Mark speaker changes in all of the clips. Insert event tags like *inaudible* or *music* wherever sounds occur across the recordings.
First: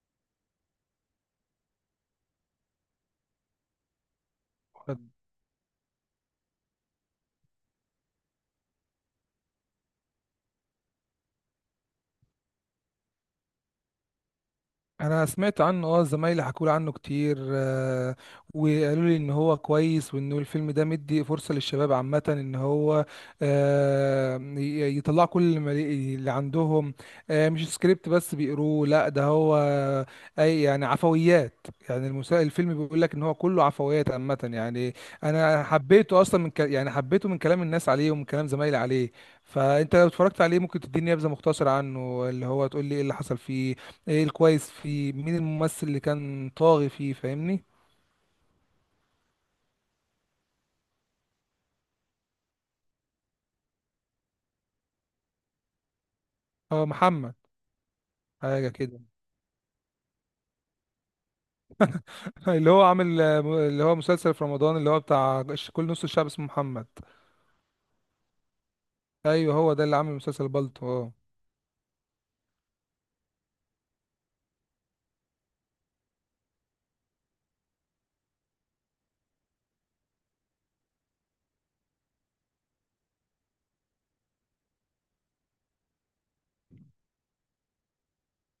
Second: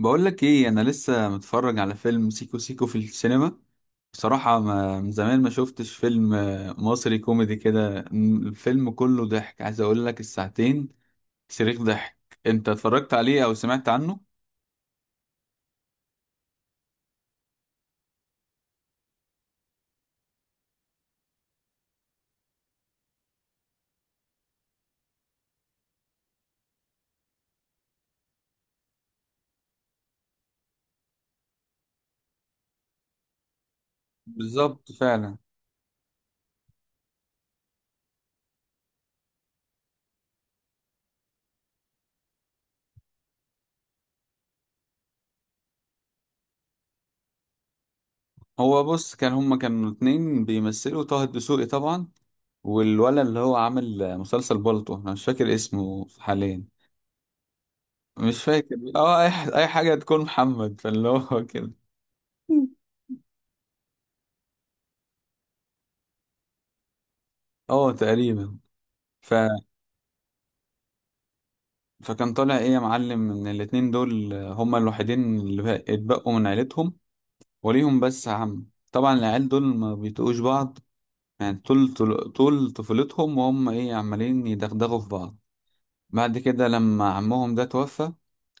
Speaker 1: بقول لك ايه، انا لسه متفرج على فيلم سيكو سيكو في السينما. بصراحة ما من زمان ما شفتش فيلم مصري كوميدي كده، الفيلم كله ضحك، عايز اقول لك الساعتين صريخ ضحك. انت اتفرجت عليه او سمعت عنه؟
Speaker 2: انا سمعت عنه اه، زمايلي حكوا لي عنه كتير. وقالوا لي ان هو كويس وانه الفيلم ده مدي فرصة للشباب عامة ان هو يطلع كل ما لي- اللي عندهم. مش سكريبت بس بيقروه، لا ده هو اي يعني عفويات، يعني الفيلم بيقول لك ان هو كله عفويات عامة
Speaker 1: بالظبط
Speaker 2: يعني.
Speaker 1: فعلا.
Speaker 2: انا حبيته اصلا يعني حبيته من كلام الناس عليه ومن كلام زمايلي عليه. فانت لو اتفرجت عليه ممكن تديني نبذة مختصرة عنه، اللي هو تقول لي ايه اللي حصل فيه، ايه الكويس فيه، مين الممثل اللي كان طاغي فيه، فاهمني؟
Speaker 1: هو بص، كان هما كانوا اتنين بيمثلوا، طه الدسوقي طبعا، والولد اللي هو عامل مسلسل بالطو، انا مش فاكر اسمه حاليا.
Speaker 2: هو محمد.
Speaker 1: مش
Speaker 2: حاجة
Speaker 1: فاكر،
Speaker 2: كده.
Speaker 1: اه اي أي حاجة تكون محمد، فاللي هو كده.
Speaker 2: *laughs* اللي هو
Speaker 1: *laughs*
Speaker 2: عامل اللي هو مسلسل في رمضان اللي هو بتاع كل نص الشعب اسمه محمد.
Speaker 1: اه تقريبا.
Speaker 2: ايوه هو ده اللي عامل مسلسل بالطو، اه.
Speaker 1: فكان طالع ايه يا معلم ان الاتنين دول هما الوحيدين اللي اتبقوا من عيلتهم، وليهم بس عم. طبعا العيال دول ما بيطيقوش بعض، يعني طول طفولتهم وهم ايه عمالين يدغدغوا في بعض. بعد كده لما عمهم ده توفى،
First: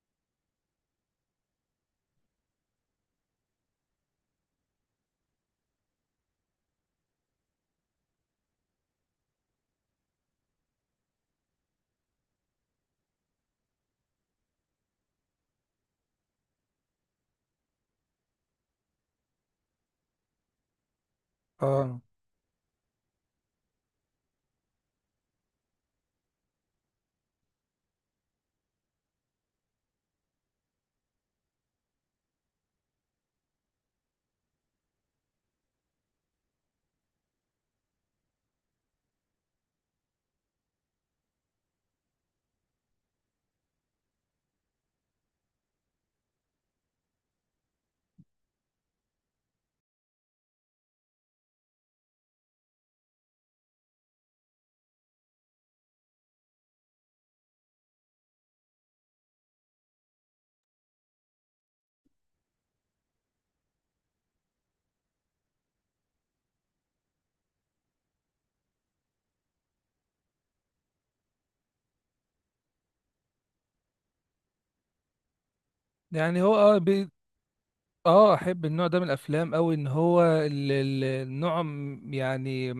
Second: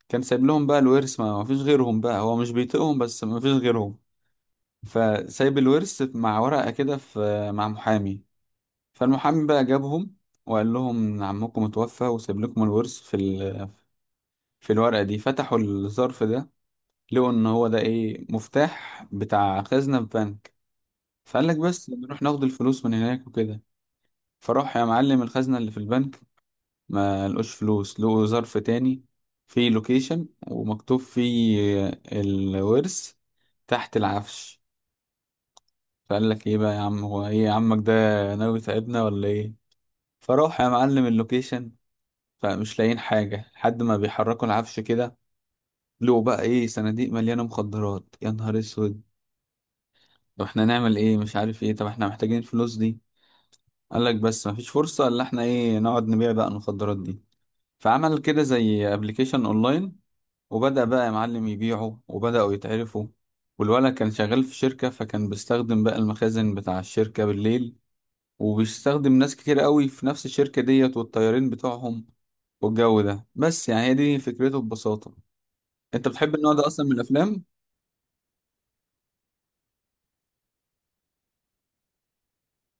Speaker 1: كان سايب لهم بقى الورث، ما فيش غيرهم، بقى هو مش بيطيقهم بس ما فيش غيرهم. فسايب الورث مع ورقة كده، في مع محامي. فالمحامي بقى جابهم وقال لهم إن عمكم اتوفى وسايب لكم الورث في ال... في الورقة دي. فتحوا الظرف ده، لقوا ان هو ده ايه، مفتاح بتاع خزنة في بنك. فقال لك بس
Speaker 2: اه
Speaker 1: بنروح ناخد الفلوس من هناك وكده. فراح يا معلم الخزنة اللي في البنك، ما لقوش فلوس، لقوا ظرف تاني، فيه لوكيشن ومكتوب فيه الورث تحت العفش. فقال لك ايه بقى يا عم، هو ايه عمك ده ناوي يتعبنا ولا ايه؟ فراح يا معلم اللوكيشن، فمش لاقيين حاجة، لحد ما بيحركوا العفش كده، لقوا بقى ايه، صناديق مليانة مخدرات، يا نهار اسود. طب احنا نعمل ايه؟ مش عارف ايه، طب احنا محتاجين الفلوس دي. قال لك بس مفيش فرصة الا احنا ايه، نقعد نبيع بقى المخدرات دي. فعمل كده زي ابلكيشن اونلاين، وبدأ بقى يا معلم يبيعه، وبدأوا يتعرفوا. والولد كان شغال في شركة، فكان بيستخدم بقى المخازن بتاع الشركة بالليل، وبيستخدم ناس كتير قوي في نفس الشركة ديت والطيارين بتوعهم والجو ده. بس يعني هي دي فكرته ببساطة. انت بتحب
Speaker 2: يعني
Speaker 1: النوع
Speaker 2: هو
Speaker 1: ده
Speaker 2: اه،
Speaker 1: اصلا من الافلام؟
Speaker 2: اه احب النوع ده من الافلام قوي، ان هو النوع يعني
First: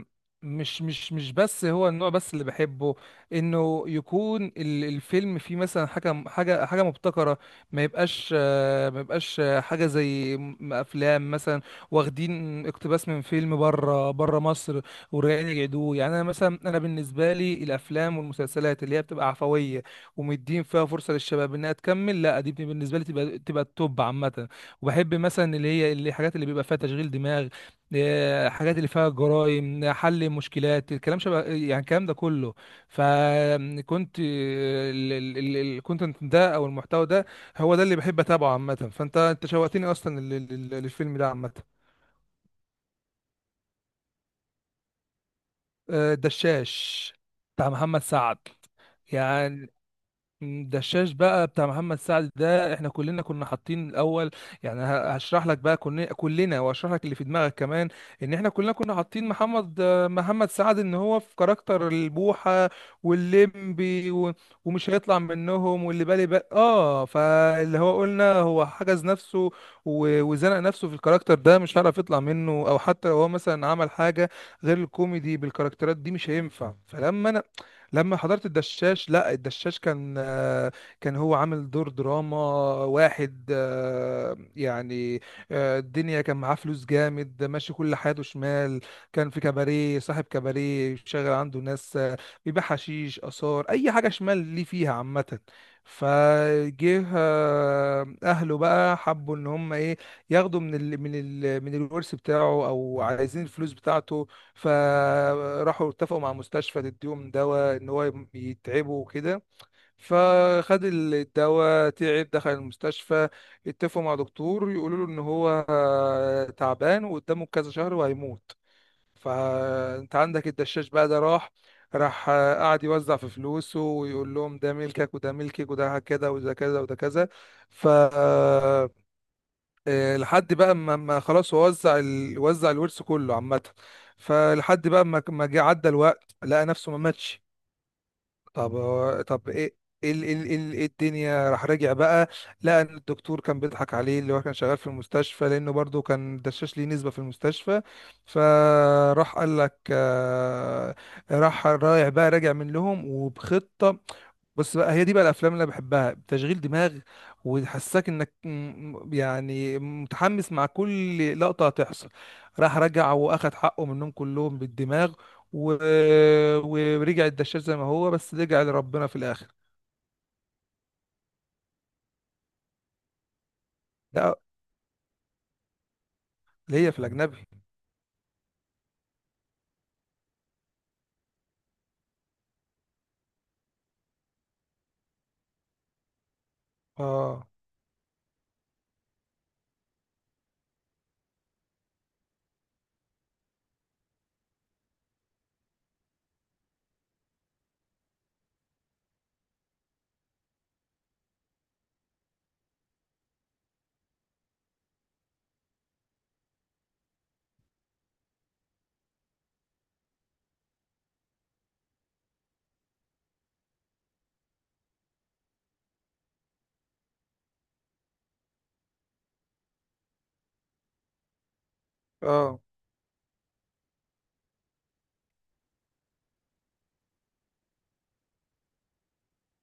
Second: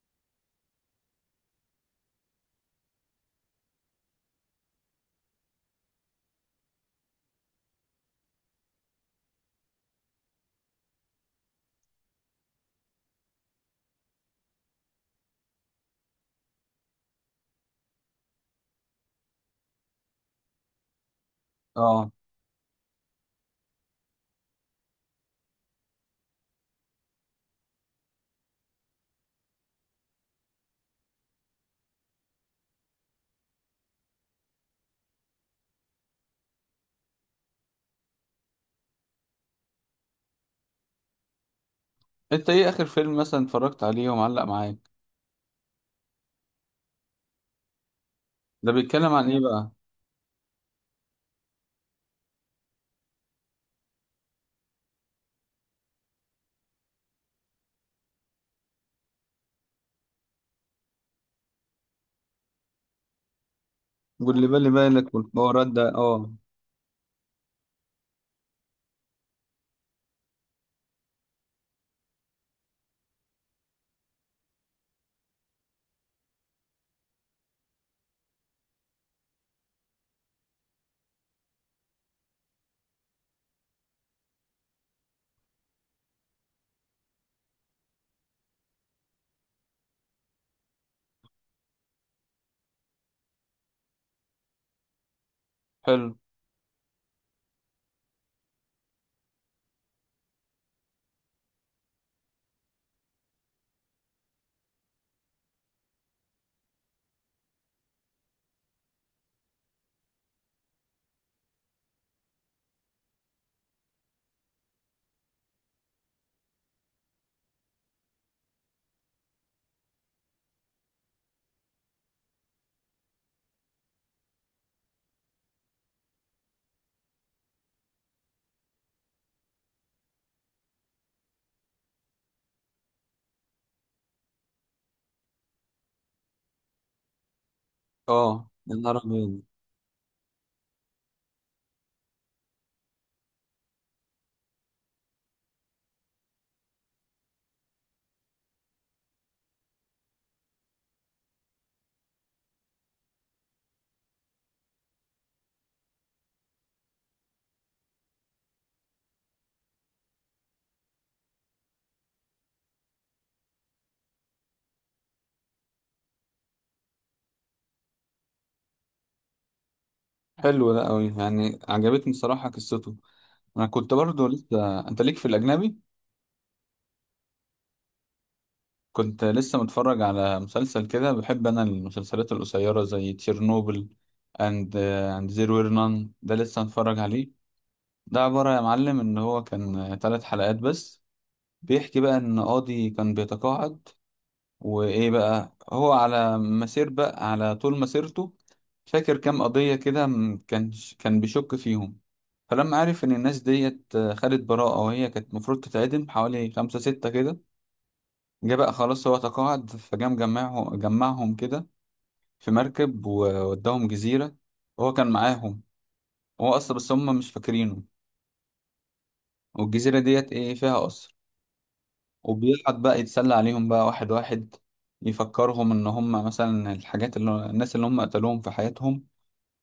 Speaker 2: مش بس هو النوع بس اللي بحبه، انه يكون الفيلم فيه مثلا حاجه مبتكره. ما يبقاش ما يبقاش حاجه افلام مثلا واخدين اقتباس من فيلم بره بره مصر ورجعين يعيدوه. يعني انا مثلا، انا بالنسبه لي الافلام والمسلسلات اللي هي بتبقى عفويه ومدين فيها فرصه للشباب انها
Speaker 1: اه.
Speaker 2: تكمل، لا دي بالنسبه لي تبقى تبقى التوب عامه. وبحب مثلا اللي هي الحاجات اللي بيبقى فيها تشغيل دماغ، حاجات اللي فيها جرائم، حل مشكلات، الكلام شبه يعني الكلام ده كله. فكنت الكونتنت ده او المحتوى ده هو ده اللي بحب اتابعه عامه. فانت انت شوقتني اصلا للفيلم ده عامه.
Speaker 1: انت ايه اخر فيلم مثلا اتفرجت عليه ومعلق معاك؟
Speaker 2: الدشاش بتاع محمد سعد.
Speaker 1: ده بيتكلم عن ايه بقى؟
Speaker 2: يعني الدشاش بقى بتاع محمد سعد ده احنا كلنا كنا حاطين الاول، يعني هشرح لك بقى، كنا كلنا واشرح لك اللي في دماغك كمان، ان احنا كلنا كنا حاطين محمد، محمد سعد ان هو في كاركتر البوحة واللمبي و...
Speaker 1: واللي بالي
Speaker 2: ومش
Speaker 1: بالك
Speaker 2: هيطلع
Speaker 1: والحوارات
Speaker 2: منهم
Speaker 1: ده
Speaker 2: واللي بالي
Speaker 1: اه.
Speaker 2: بقى اه، فاللي هو قلنا هو حجز نفسه و... وزنق نفسه في الكاركتر ده، مش هيعرف يطلع منه، او حتى لو هو مثلا عمل حاجة غير الكوميدي بالكاركترات دي مش هينفع. فلما انا لما حضرت الدشاش، لا الدشاش كان كان هو عامل دور دراما واحد يعني الدنيا كان معاه فلوس جامد، ماشي كل حياته شمال، كان في كباريه، صاحب كباريه، شغال عنده ناس، بيبيع حشيش، آثار، أي حاجة شمال ليه فيها عامة.
Speaker 1: حلو.
Speaker 2: فجه اهله بقى حبوا ان هم ايه، ياخدوا من ال من الورث بتاعه، او عايزين الفلوس بتاعته. فراحوا اتفقوا مع مستشفى تديهم دواء ان هو يتعبوا وكده، فخد الدواء تعب دخل المستشفى، اتفقوا مع دكتور يقولوا له ان هو تعبان وقدامه كذا شهر وهيموت. فانت عندك الدشاش بقى ده راح، راح قعد يوزع في فلوسه ويقول لهم ده ملكك وده ملكك وده كذا وده كذا وده كذا. ف لحد بقى ما خلاص هو وزع الورث كله عامة. فلحد بقى ما جه عدى الوقت لقى نفسه ما ماتش.
Speaker 1: اه يا نهار أبيض.
Speaker 2: طب ايه؟ إيه ال إيه الدنيا؟ راح راجع بقى، لقى ان الدكتور كان بيضحك عليه، اللي هو كان شغال في المستشفى لانه برضه كان دشاش ليه نسبة في المستشفى. فراح قال لك راح رايح بقى راجع من لهم وبخطة. بص بقى هي دي بقى الافلام اللي انا بحبها، تشغيل دماغ وتحسسك انك يعني متحمس مع كل لقطه هتحصل. راح رجع واخد حقه منهم كلهم بالدماغ و... ورجع الدشاش زي ما هو، بس رجع لربنا في الاخر.
Speaker 1: حلو ده أوي، يعني عجبتني صراحة قصته. أنا كنت برضو
Speaker 2: لا
Speaker 1: لسه، أنت ليك في الأجنبي؟
Speaker 2: اللي هي في الاجنبي.
Speaker 1: كنت لسه متفرج على مسلسل كده، بحب أنا المسلسلات القصيرة زي تشيرنوبل، أند أند زيرو وير نان، ده لسه متفرج عليه.
Speaker 2: اه.
Speaker 1: ده عبارة يا معلم إن هو كان تلات حلقات بس، بيحكي بقى إن قاضي كان بيتقاعد، وايه بقى، هو على مسير بقى على طول مسيرته فاكر كام قضية كده، كان كان بيشك فيهم. فلما عرف ان الناس ديت خدت براءة وهي كانت المفروض تتعدم، حوالي خمسة ستة كده، جه بقى خلاص هو تقاعد، جمعهم كده في مركب ووداهم جزيرة، وهو كان معاهم، هو أصلا، بس هم مش فاكرينه. والجزيرة ديت ايه فيها قصر،
Speaker 2: اه
Speaker 1: وبيقعد بقى يتسلى عليهم بقى واحد واحد، يفكرهم ان هم مثلا الحاجات اللي الناس اللي هم قتلوهم في حياتهم،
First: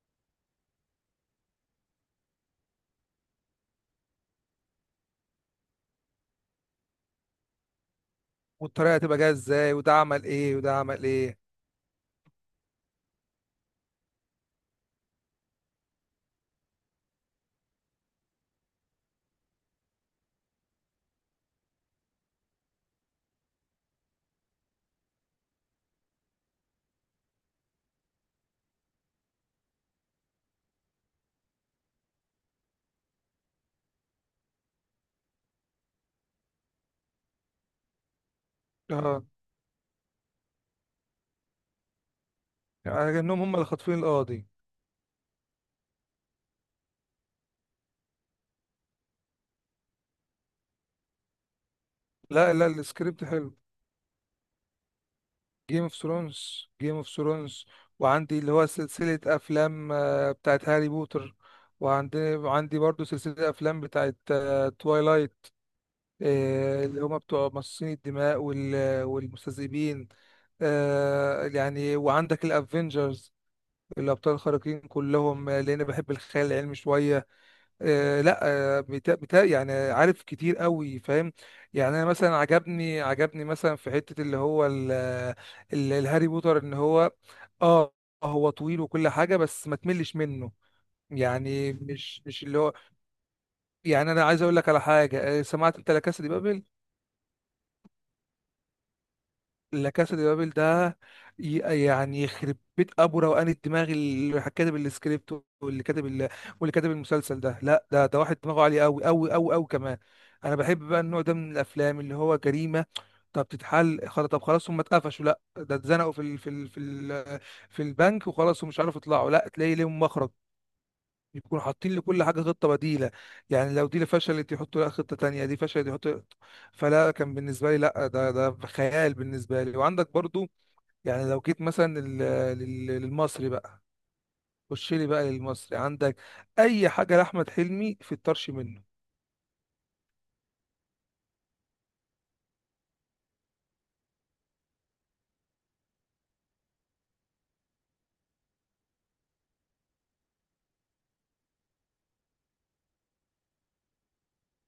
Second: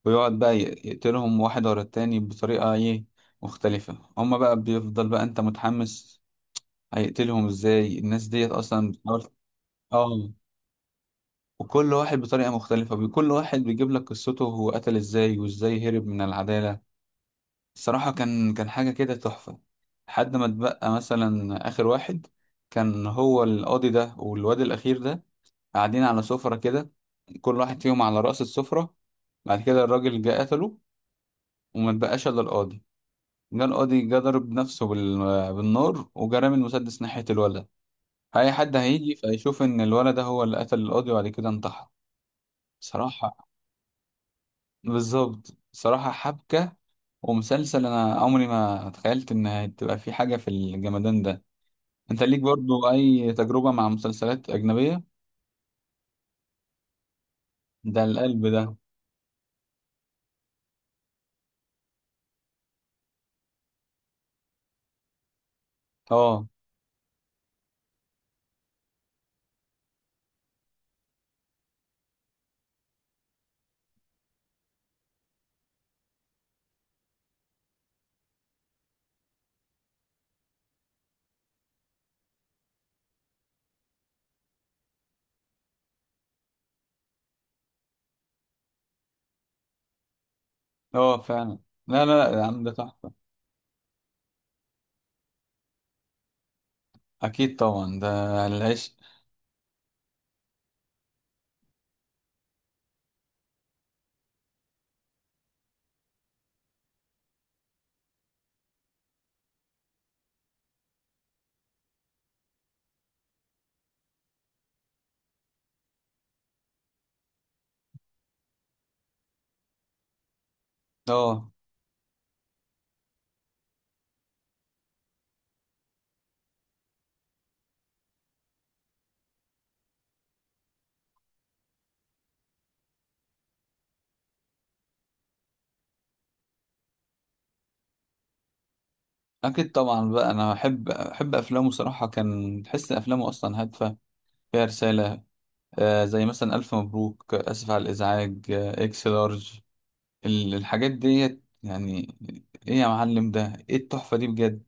Speaker 1: ويقعد بقى يقتلهم واحد ورا التاني بطريقة ايه مختلفة. هم بقى بيفضل بقى انت متحمس هيقتلهم ازاي، الناس ديت اصلا
Speaker 2: والطريقه هتبقى
Speaker 1: بتحاول.
Speaker 2: جايه ازاي وده عمل
Speaker 1: اه.
Speaker 2: ايه وده عمل ايه.
Speaker 1: وكل واحد بطريقة مختلفة كل واحد بيجيب لك قصته هو قتل ازاي وازاي هرب من العدالة. الصراحة كان حاجة كده تحفة. لحد ما اتبقى مثلا آخر واحد، كان هو القاضي ده والواد الأخير ده، قاعدين على سفرة كده، كل واحد فيهم على رأس السفرة. بعد كده الراجل جه قتله، وما اتبقاش إلا القاضي. جه القاضي جه ضرب نفسه بال... بالنار، وجه رامي المسدس ناحية الولد، فأي حد هيجي
Speaker 2: اه
Speaker 1: فيشوف إن الولد ده هو اللي قتل القاضي وبعد كده انتحر.
Speaker 2: يعني انهم
Speaker 1: بصراحة
Speaker 2: هم اللي خاطفين القاضي.
Speaker 1: بالظبط. بصراحة حبكة ومسلسل، أنا عمري ما تخيلت إن هتبقى في حاجة في الجمدان ده. أنت ليك
Speaker 2: لا لا،
Speaker 1: برضو
Speaker 2: السكريبت
Speaker 1: أي
Speaker 2: حلو.
Speaker 1: تجربة مع مسلسلات أجنبية؟
Speaker 2: جيم اوف ثرونز، جيم اوف ثرونز،
Speaker 1: ده
Speaker 2: وعندي
Speaker 1: القلب
Speaker 2: اللي
Speaker 1: ده.
Speaker 2: هو سلسلة أفلام بتاعت هاري بوتر. وعندي برضو سلسلة أفلام بتاعت توايلايت
Speaker 1: اه.
Speaker 2: اللي هما بتوع مصاصين الدماء والمستذئبين. يعني وعندك الأفينجرز، الأبطال الخارقين كلهم، لأن بحب الخيال العلمي شوية. آه لا، آه بتا يعني عارف كتير قوي، فاهم؟ يعني انا مثلا عجبني، عجبني مثلا في حتة اللي هو الهاري بوتر ان هو اه، هو طويل وكل حاجة بس ما تملش منه.
Speaker 1: اه فعلا.
Speaker 2: يعني
Speaker 1: لا
Speaker 2: مش
Speaker 1: لا لا
Speaker 2: مش
Speaker 1: يا
Speaker 2: اللي
Speaker 1: عم، ده
Speaker 2: هو،
Speaker 1: تحفة.
Speaker 2: يعني انا عايز اقول لك على حاجة سمعت انت لا كاسا دي بابل؟
Speaker 1: اكيد طبعا ده العشق.
Speaker 2: لا كاسا دي بابل ده ي- يعني يخرب بيت ابو روقان الدماغ اللي كاتب السكريبت، واللي واللي كاتب المسلسل ده، لا ده ده واحد دماغه عالي قوي قوي قوي قوي كمان. انا بحب بقى النوع ده من الافلام اللي هو جريمه. طب تتحل خلاص، طب خلاص هم اتقفشوا، لا ده اتزنقوا في ال في البنك وخلاص ومش عارف يطلعوا، لا تلاقي ليهم مخرج،
Speaker 1: اه
Speaker 2: يكونوا حاطين لكل حاجة خطة بديلة. يعني لو دي اللي فشلت يحطوا لها خطة تانية، دي فشلت يحطوا. فلا كان بالنسبة لي لا ده ده خيال بالنسبة لي. وعندك برضو يعني لو جيت مثلا للمصري بقى، خش لي بقى للمصري عندك أي حاجة لأحمد حلمي في الطرش منه.
Speaker 1: اكيد طبعا بقى، انا احب افلامه صراحه، كان تحس ان افلامه اصلا هادفه فيها رساله. آه زي مثلا الف مبروك، اسف على الازعاج، آه اكس لارج، ال- الحاجات ديت يعني. ايه يا معلم ده، ايه التحفه دي بجد.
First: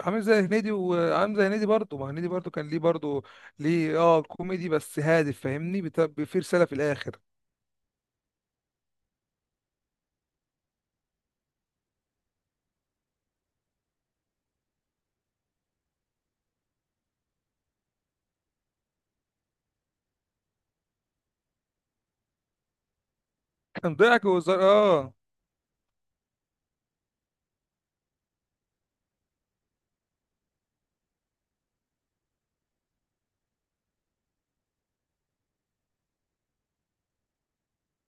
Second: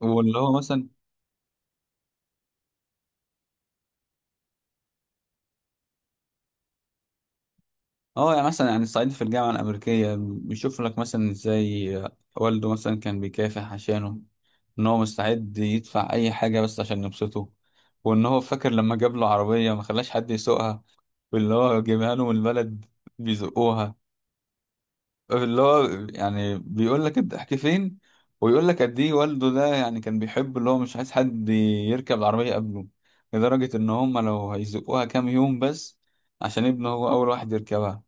Speaker 2: عامل زي
Speaker 1: واللي هو
Speaker 2: هنيدي،
Speaker 1: مثلا
Speaker 2: وعامل زي هنيدي برضه، ما هنيدي برضه كان ليه برضه ليه اه كوميدي بس هادف، فاهمني؟ في رسالة في الآخر،
Speaker 1: اه، يعني مثلا يعني الصعيدي في الجامعة الأمريكية، بيشوف لك مثلا ازاي والده مثلا كان بيكافح عشانه، ان هو مستعد يدفع اي حاجة بس عشان يبسطه. وان هو فاكر لما جاب له عربية ما خلاش حد يسوقها، واللي هو جايبها له من البلد بيزقوها.
Speaker 2: كان ضحك وهزار اه،
Speaker 1: اللي هو يعني بيقول لك الضحك فين، ويقول لك قد ايه والده ده، يعني كان بيحب اللي هو مش عايز حد يركب العربية قبله، لدرجة ان هم لو هيزقوها كام يوم بس، عشان ابنه هو اول واحد يركبها.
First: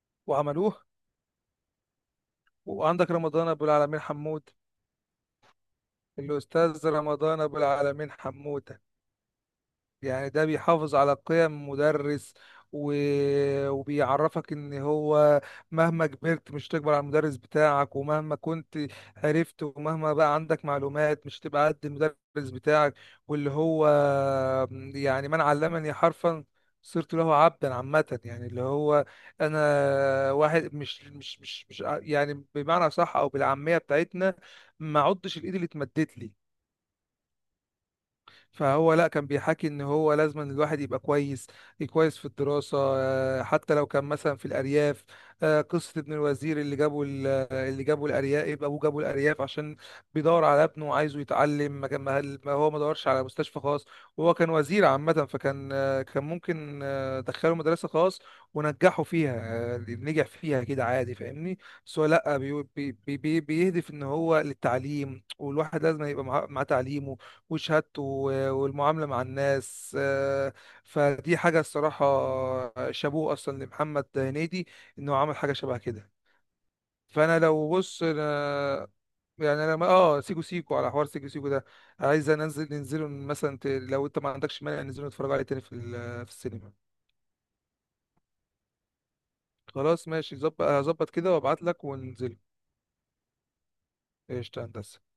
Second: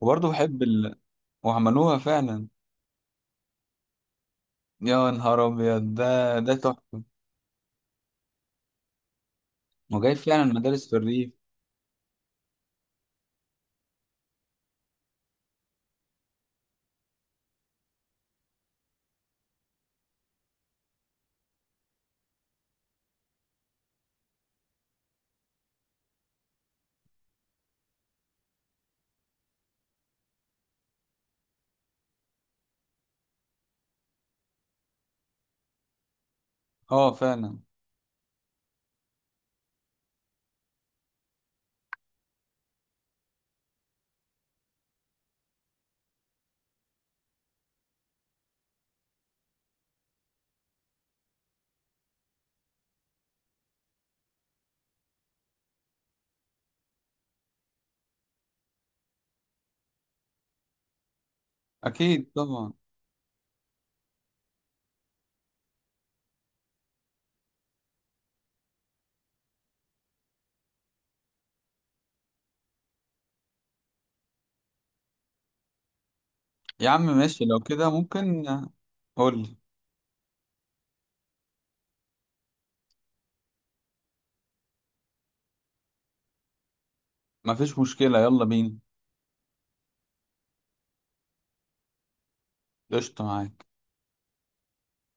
Speaker 1: وبرضه بحب
Speaker 2: وعملوه.
Speaker 1: ال، وعملوها فعلا.
Speaker 2: وعندك رمضان أبو العالمين حمود،
Speaker 1: يا نهار ابيض ده، ده
Speaker 2: الأستاذ
Speaker 1: تحفه،
Speaker 2: رمضان أبو العالمين حمودة.
Speaker 1: وجايب
Speaker 2: يعني
Speaker 1: فعلا
Speaker 2: ده
Speaker 1: مدارس في
Speaker 2: بيحافظ على
Speaker 1: الريف.
Speaker 2: قيم مدرس و... وبيعرفك إن هو مهما كبرت مش تكبر على المدرس بتاعك، ومهما كنت عرفت ومهما بقى عندك معلومات مش تبقى قد المدرس بتاعك. واللي هو يعني من علمني حرفا صرت له عبدا عامة. يعني اللي هو أنا واحد مش مش مش مش ع- يعني بمعنى صح أو بالعامية بتاعتنا ما عدتش الإيد اللي اتمدت لي.
Speaker 1: اه فعلا.
Speaker 2: فهو لا كان بيحكي ان هو لازم إن الواحد يبقى كويس، كويس في الدراسة حتى لو كان مثلا في الارياف. قصة ابن الوزير اللي اللي جابه الارياف، ابوه جابه الارياف عشان بيدور على ابنه وعايزه يتعلم. ما هو ما دورش على مستشفى خاص وهو كان وزير عامة، فكان كان ممكن دخله مدرسة خاص ونجحه فيها، نجح فيها كده عادي، فاهمني؟ بس هو
Speaker 1: اكيد
Speaker 2: لا بي
Speaker 1: طبعا.
Speaker 2: بي بي بيهدف ان هو للتعليم والواحد لازم يبقى معاه مع تعليم وشهادته والمعاملة مع الناس فدي حاجة الصراحة شابوه أصلا لمحمد هنيدي إنه عمل حاجة شبه كده.
Speaker 1: يا عم
Speaker 2: فأنا
Speaker 1: ماشي لو
Speaker 2: لو
Speaker 1: كده
Speaker 2: بص
Speaker 1: ممكن.
Speaker 2: أنا
Speaker 1: قول لي.
Speaker 2: يعني أنا آه سيكو سيكو، على حوار سيكو سيكو ده عايز ننزل ننزله مثلا، لو أنت ما عندكش مانع ننزله نتفرج عليه تاني في السينما.
Speaker 1: مفيش مشكله، يلا بينا.
Speaker 2: خلاص ماشي، ظبط هظبط كده وأبعت لك وننزله.
Speaker 1: قشطه معاك.
Speaker 2: قشطة يا هندسة.